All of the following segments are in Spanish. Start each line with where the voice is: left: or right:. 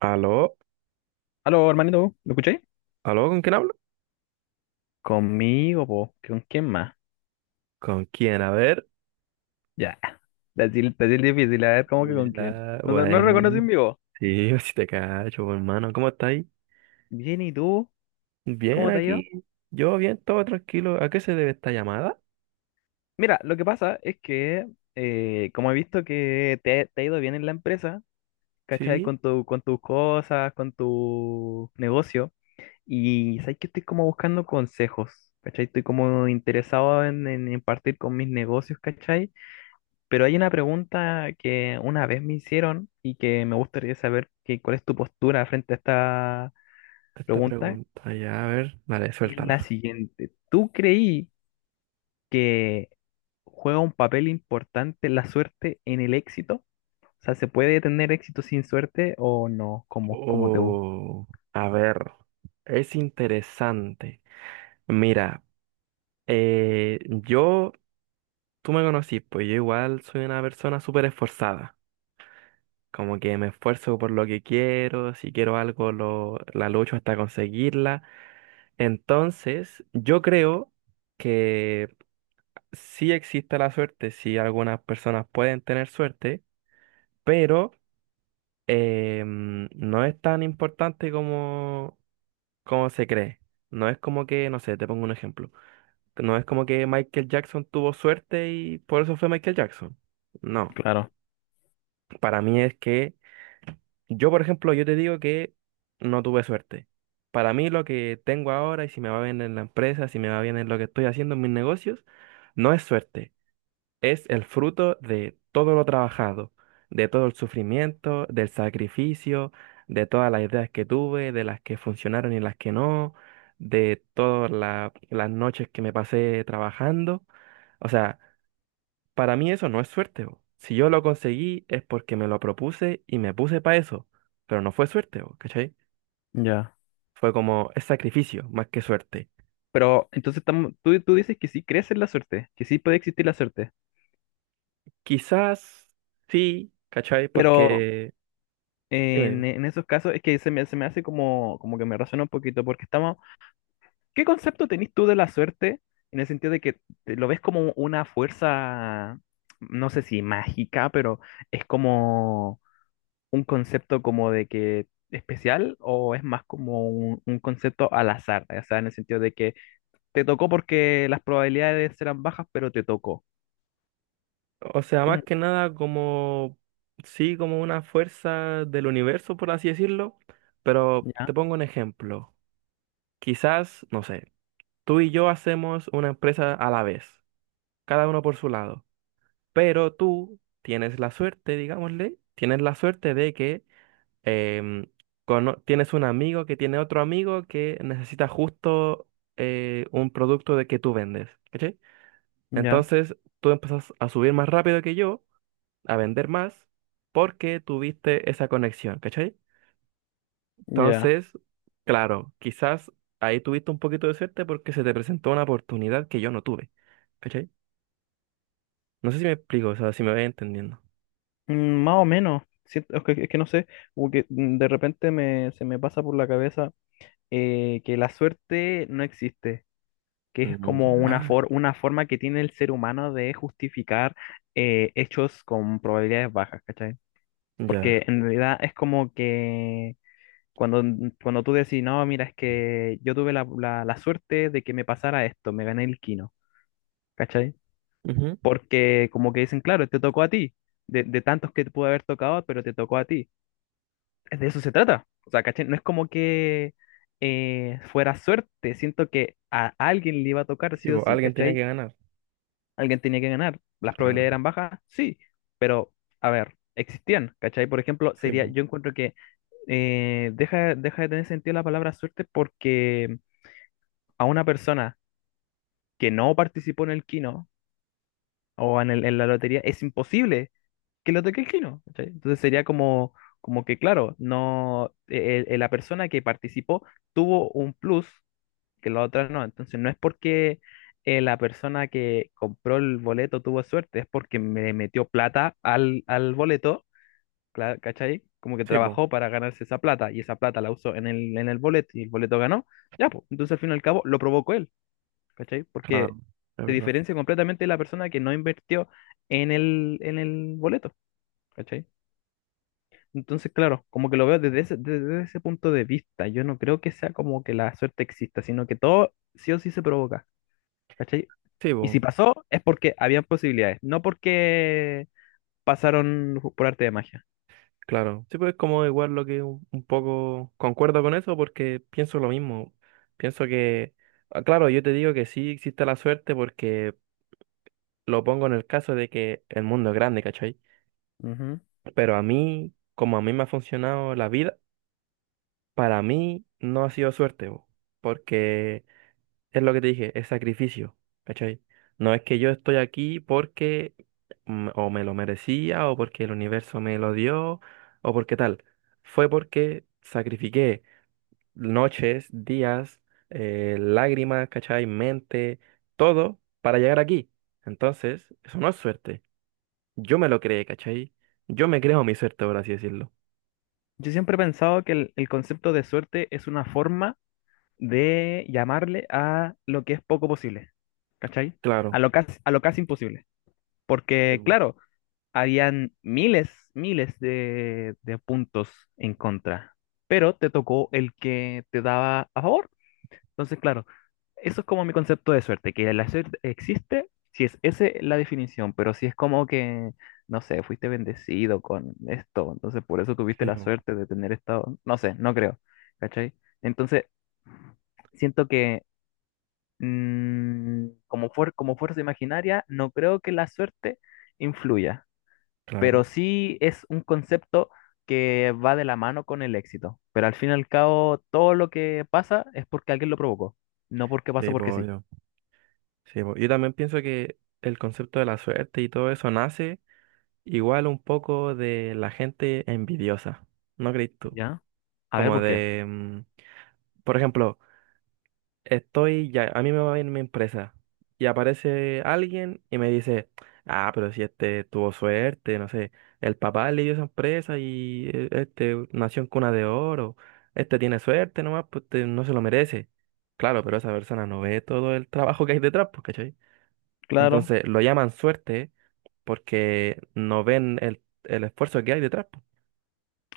right: ¿Aló?
left: Aló, hermanito, ¿me escucháis?
right: ¿Aló? ¿Con quién hablo?
left: Conmigo, po. ¿Con quién más?
right: ¿Con quién? A ver.
left: Ya. Decir difícil, a ver, ¿cómo que con quién?
right: Ya,
left: No, no, no
right: bueno.
left: reconoces mi voz.
right: Sí, si te cacho, pues, hermano. ¿Cómo estáis?
left: Bien, ¿y tú?
right: Bien
left: ¿Cómo te ha ido?
right: aquí. Yo bien, todo tranquilo. ¿A qué se debe esta llamada?
left: Mira, lo que pasa es que, como he visto que te ha ido bien en la empresa, ¿cachai?
right: Sí,
left: Con con tus cosas, con tu negocio. Y sabes que estoy como buscando consejos, ¿cachai? Estoy como interesado en impartir con mis negocios, ¿cachai? Pero hay una pregunta que una vez me hicieron y que me gustaría saber que, cuál es tu postura frente a esta
right: esta
left: pregunta.
right: pregunta. Ya, a ver. Vale,
left: Y es la
right: suéltala.
left: siguiente. ¿Tú creí que juega un papel importante la suerte en el éxito? O sea, ¿se puede tener éxito sin suerte o no? Como, como te gusta.
right: Oh, a ver. Es interesante. Mira, eh, yo, tú me conocís, pues yo igual soy una persona súper esforzada. Como que me esfuerzo por lo que quiero, si quiero algo la lucho hasta conseguirla. Entonces, yo creo que sí existe la suerte, sí algunas personas pueden tener suerte, pero no es tan importante como, como se cree. No es como que, no sé, te pongo un ejemplo. No es como que Michael Jackson tuvo suerte y por eso fue Michael Jackson. No,
left: Claro,
right: para mí es que yo, por ejemplo, yo te digo que no tuve suerte. Para mí lo que tengo ahora y si me va bien en la empresa, si me va bien en lo que estoy haciendo en mis negocios, no es suerte. Es el fruto de todo lo trabajado, de todo el sufrimiento, del sacrificio, de todas las ideas que tuve, de las que funcionaron y las que no, de todas las noches que me pasé trabajando. O sea, para mí eso no es suerte, bo. Si yo lo conseguí es porque me lo propuse y me puse para eso, pero no fue suerte, bo, ¿cachai?
left: ya.
right: Fue como es sacrificio más que suerte.
left: Pero entonces estamos- tú dices que sí crees en la suerte, que sí puede existir la suerte.
right: Quizás sí, ¿cachai?
left: Pero
right: Porque... Dime, dime.
left: en esos casos es que se me hace como, como que me razona un poquito porque estamos ¿Qué concepto tenés tú de la suerte en el sentido de que te- lo ves como una fuerza, no sé si mágica, pero es como un concepto como de que especial o es más como un concepto al azar? O sea, en el sentido de que te tocó porque las probabilidades eran bajas, pero te tocó.
right: O sea, más
left: Como-
right: que nada como... Sí, como una fuerza del universo, por así decirlo, pero
left: Ya,
right: te pongo un ejemplo. Quizás, no sé, tú y yo hacemos una empresa a la vez, cada uno por su lado. Pero tú tienes la suerte, digámosle, tienes la suerte de que em, tienes un amigo que tiene otro amigo que necesita justo un producto de que tú vendes, ¿cachai?
left: ya,
right: Entonces tú empezás a subir más rápido que yo, a vender más, porque tuviste esa conexión, ¿cachai?
left: ya.
right: Entonces, claro, quizás ahí tuviste un poquito de suerte porque se te presentó una oportunidad que yo no tuve, ¿cachai? No sé si me explico, o sea, si me voy entendiendo.
left: Mm, más o menos. Siento- es que no sé, como que de repente se me pasa por la cabeza que la suerte no existe, que es
right: Mm.
left: como una,
right: Ya.
left: for- una forma que tiene el ser humano de justificar hechos con probabilidades bajas, ¿cachai?
right: Ya.
left: Porque en realidad es como que cuando, cuando tú decís, no, mira, es que yo tuve la, la- la suerte de que me pasara esto, me gané el quino, ¿cachai?
right: Ujú.
left: Porque como que dicen, claro, te tocó a ti, de tantos que te pudo haber tocado, pero te tocó a ti. Es De eso se trata. O sea, ¿cachai? No es como que fuera suerte, siento que a alguien le iba a tocar
right: Sí,
left: sí o
right: po,
left: sí,
right: alguien tenía que
left: ¿cachai?
right: ganar.
left: Alguien tenía que ganar. ¿Las
right: Claro.
left: probabilidades eran bajas? Sí, pero a ver, existían, ¿cachai? Por ejemplo,
right: Sí,
left: sería,
right: po.
left: yo encuentro que deja, deja de tener sentido la palabra suerte porque a una persona que no participó en el kino o en, el- en la lotería es imposible que lo toque el kino, ¿cachai? Entonces sería como, como que, claro, no, la persona que participó tuvo un plus que la otra no. Entonces no es porque la persona que compró el boleto tuvo suerte, es porque me metió plata al, al boleto, cla- ¿cachai? Como que
right: Sí, po,
left: trabajó para ganarse esa plata y esa plata la usó en en el boleto y el boleto ganó. Ya, pues, entonces al fin y al cabo lo provocó él, ¿cachai?
right: claro,
left: Porque
right: es
left: se
right: verdad.
left: diferencia completamente de la persona que no invirtió en en el boleto, ¿cachai? Entonces, claro, como que lo veo desde ese punto de vista. Yo no creo que sea como que la suerte exista, sino que todo sí o sí se provoca. ¿Cachai?
right: Sí,
left: Y si
right: po,
left: pasó, es porque habían posibilidades, no porque pasaron ju- por arte de magia.
right: claro. Sí, pues es como igual lo que un poco concuerdo con eso porque pienso lo mismo. Pienso que, ah, claro, yo te digo que sí existe la suerte porque lo pongo en el caso de que el mundo es grande, ¿cachai?
left: Ujú.
right: Pero a mí, como a mí me ha funcionado la vida, para mí no ha sido suerte, po, porque es lo que te dije, es sacrificio, ¿cachai? No es que yo estoy aquí porque o me lo merecía, o porque el universo me lo dio, o porque tal. Fue porque sacrifiqué noches, días, lágrimas, ¿cachai? Mente, todo para llegar aquí. Entonces, eso no es suerte. Yo me lo creé, ¿cachai? Yo me creo mi suerte, por así decirlo.
left: Yo siempre he pensado que el concepto de suerte es una forma de llamarle a lo que es poco posible, ¿cachai?
right: Claro.
left: A lo casi imposible.
right: Sí,
left: Porque,
right: bu.
left: claro, habían miles, miles de puntos en contra, pero te tocó el que te daba a favor. Entonces, claro, eso es como mi concepto de suerte, que la suerte existe, si es esa la definición, pero si es como que, no sé, fuiste bendecido con esto, entonces por eso
right: Sí,
left: tuviste la
right: bu.
left: suerte de tener estado, no sé, no creo, ¿cachai? Entonces, siento que como, fuer- como fuerza imaginaria, no creo que la suerte influya,
right: Claro.
left: pero sí es un concepto que va de la mano con el éxito, pero al fin y al cabo, todo lo que pasa es porque alguien lo provocó, no porque pasó
right: Sí,
left: porque
right: po.
left: sí.
right: Sí, po, yo también pienso que el concepto de la suerte y todo eso nace igual un poco de la gente envidiosa, ¿no crees tú?
left: ¿Ya? A ver,
right: Como
left: ¿por qué?
right: de, por ejemplo, estoy ya, a mí me va bien mi empresa y aparece alguien y me dice, ah, pero si este tuvo suerte, no sé, el papá le dio esa empresa y este nació en cuna de oro, este tiene suerte nomás, pues este no se lo merece. Claro, pero esa persona no ve todo el trabajo que hay detrás, pues, ¿cachai?
left: Claro.
right: Entonces lo llaman suerte porque no ven el esfuerzo que hay detrás. Po.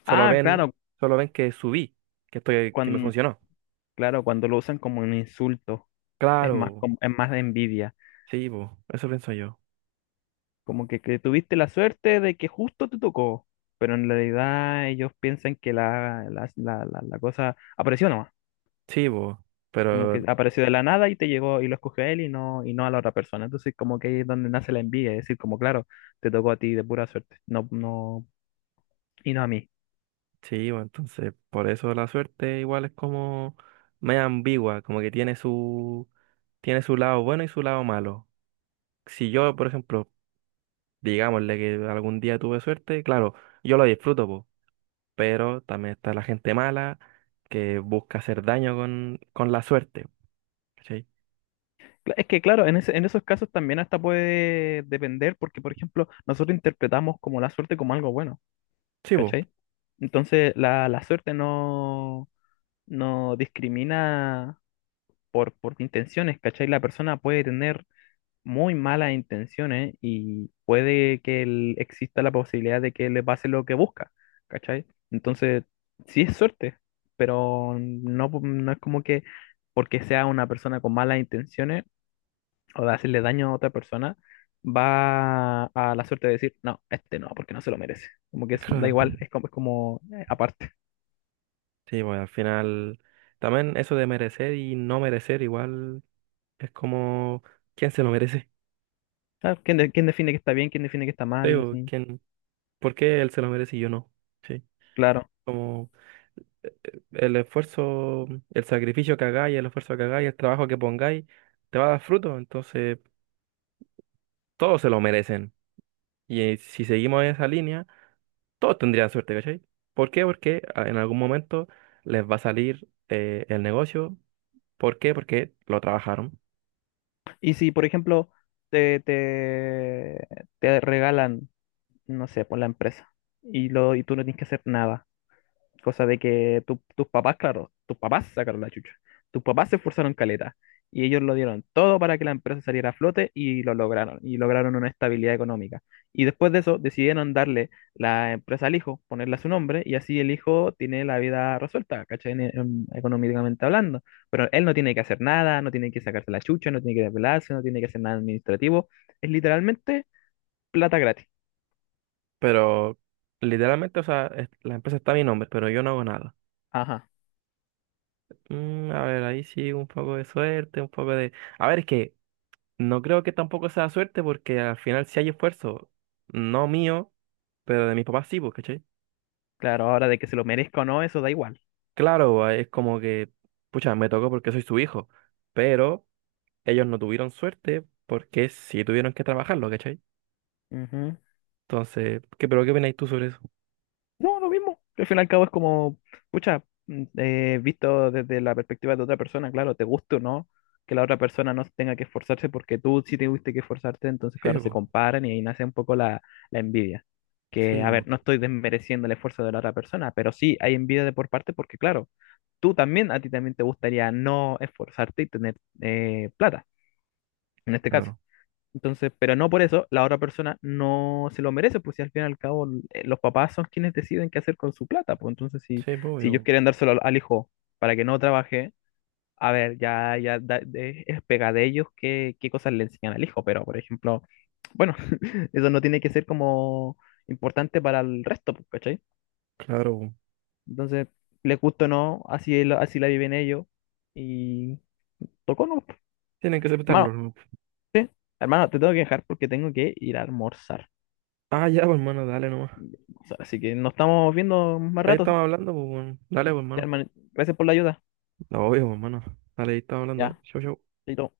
right: Solo
left: Ah,
right: ven,
left: claro,
right: solo ven que subí, que estoy, que me
left: cuando,
right: funcionó.
left: claro, cuando lo usan como un insulto, es más,
right: Claro,
left: como, es más de envidia.
right: sí, bo, eso pienso yo.
left: Como que tuviste la suerte de que justo te tocó, pero en realidad ellos piensan que la cosa apareció nomás.
right: Sí, bo,
left: Como
right: pero
left: que apareció de la nada y te llegó y lo escogió a él y y no a la otra persona. Entonces, como que ahí es donde nace la envidia, es decir, como claro, te tocó a ti de pura suerte, no, no, y no a mí.
right: sí, bo, entonces por eso la suerte igual es como media ambigua, como que tiene su lado bueno y su lado malo. Si yo, por ejemplo, digámosle que algún día tuve suerte, claro, yo lo disfruto, po, pero también está la gente mala que busca hacer daño con la suerte, ¿cachai?
left: Cla- Es que claro, en ese- en esos casos también hasta puede depender, porque por ejemplo, nosotros interpretamos como la suerte como algo bueno,
right: Sí, pues,
left: ¿cachai? Entonces la suerte no, no discrimina por intenciones, ¿cachai? La persona puede tener muy malas intenciones y puede que el- exista la posibilidad de que le pase lo que busca, ¿cachai? Entonces, sí es suerte, pero no, no es como que porque sea una persona con malas intenciones o de hacerle daño a otra persona, va a la suerte de decir, no, este no, porque no se lo merece. Como que es- da
right: claro.
left: igual, es como aparte.
right: Sí, pues al final también eso de merecer y no merecer igual es como, ¿quién se lo merece?
left: Claro, ¿Quién, de- quién define que está bien, quién define que está
right: Sí,
left: mal?
right: po,
left: Así,
right: ¿quién? ¿Por qué él se lo merece y yo no? Sí,
left: claro.
right: como el esfuerzo, el sacrificio que hagáis, el esfuerzo que hagáis, el trabajo que pongáis, te va a dar fruto, entonces todos se lo merecen. Y si seguimos esa línea todos tendrían suerte, ¿cachai? ¿Por qué? Porque en algún momento les va a salir el negocio. ¿Por qué? Porque lo trabajaron.
left: Y si, por ejemplo, te, te, te regalan, no sé, por la empresa y, lo, y tú no tienes que hacer nada. Cosa de que tu- tus papás, claro, tus papás sacaron la chucha. Tus papás se esforzaron caleta. Y ellos lo dieron todo para que la empresa saliera a flote y lo lograron. Y lograron una estabilidad económica. Y después de eso decidieron darle la empresa al hijo, ponerle a su nombre. Y así el hijo tiene la vida resuelta, ¿cachai? En- económicamente hablando. Pero él no tiene que hacer nada, no tiene que sacarse la chucha, no tiene que desvelarse, no tiene que hacer nada administrativo. Es literalmente plata gratis.
right: Pero literalmente, o sea, la empresa está a mi nombre, pero yo no hago nada.
left: Ajá.
right: Mm, a ver, ahí sí, un poco de suerte, un poco de... A ver, es que no creo que tampoco sea suerte porque al final sí hay esfuerzo, no mío, pero de mis papás sí, pues, ¿cachai?
left: Claro, ahora de que se lo merezca o no, eso da igual.
right: Claro, es como que, pucha, me tocó porque soy su hijo, pero ellos no tuvieron suerte porque sí tuvieron que trabajarlo, ¿cachai?
left: Ujú.
right: Entonces, ¿qué, pero qué opináis tú sobre eso?
left: No, lo mismo. Al fin y al cabo es como, pucha, visto desde la perspectiva de otra persona, claro, te guste o no, que la otra persona no tenga que esforzarse porque tú sí te tuviste que esforzarte, entonces,
right: Sí,
left: claro, se
right: bo,
left: comparan y ahí nace un poco la, la envidia. Que,
right: sí,
left: a
right: bo,
left: ver, no estoy desmereciendo el esfuerzo de la otra persona, pero sí hay envidia de por parte porque, claro, tú también, a ti también te gustaría no esforzarte y tener plata, en este caso.
right: claro.
left: Entonces, pero no por eso, la otra persona no se lo merece, pues si al fin y al cabo los papás son quienes deciden qué hacer con su plata, pues entonces si,
right: Sí, pues,
left: si ellos
right: obvio,
left: quieren dárselo al, al hijo para que no trabaje, a ver, ya, ya da- de- es pega de ellos qué, qué cosas le enseñan al hijo, pero por ejemplo, bueno, eso no tiene que ser como importante para el resto, pues, ¿cachai?
right: claro, po.
left: Entonces, les gusta o no, así la viven ellos y tocó no.
right: Tienen que
left: Hermano,
right: aceptarlo, ¿no?
left: hermano, te tengo que dejar porque tengo que ir a almorzar.
right: Ah, ya, pues, hermano, dale nomás.
left: Así que nos estamos viendo más
right: Ahí
left: rato.
right: estamos hablando, pues, weón. Dale, pues,
left: Ya,
right: hermano.
left: hermano. Gracias por la ayuda.
right: No obvio, bo, hermano. Dale, ahí estamos hablando.
left: Ya,
right: Chau, chau.
left: chaito.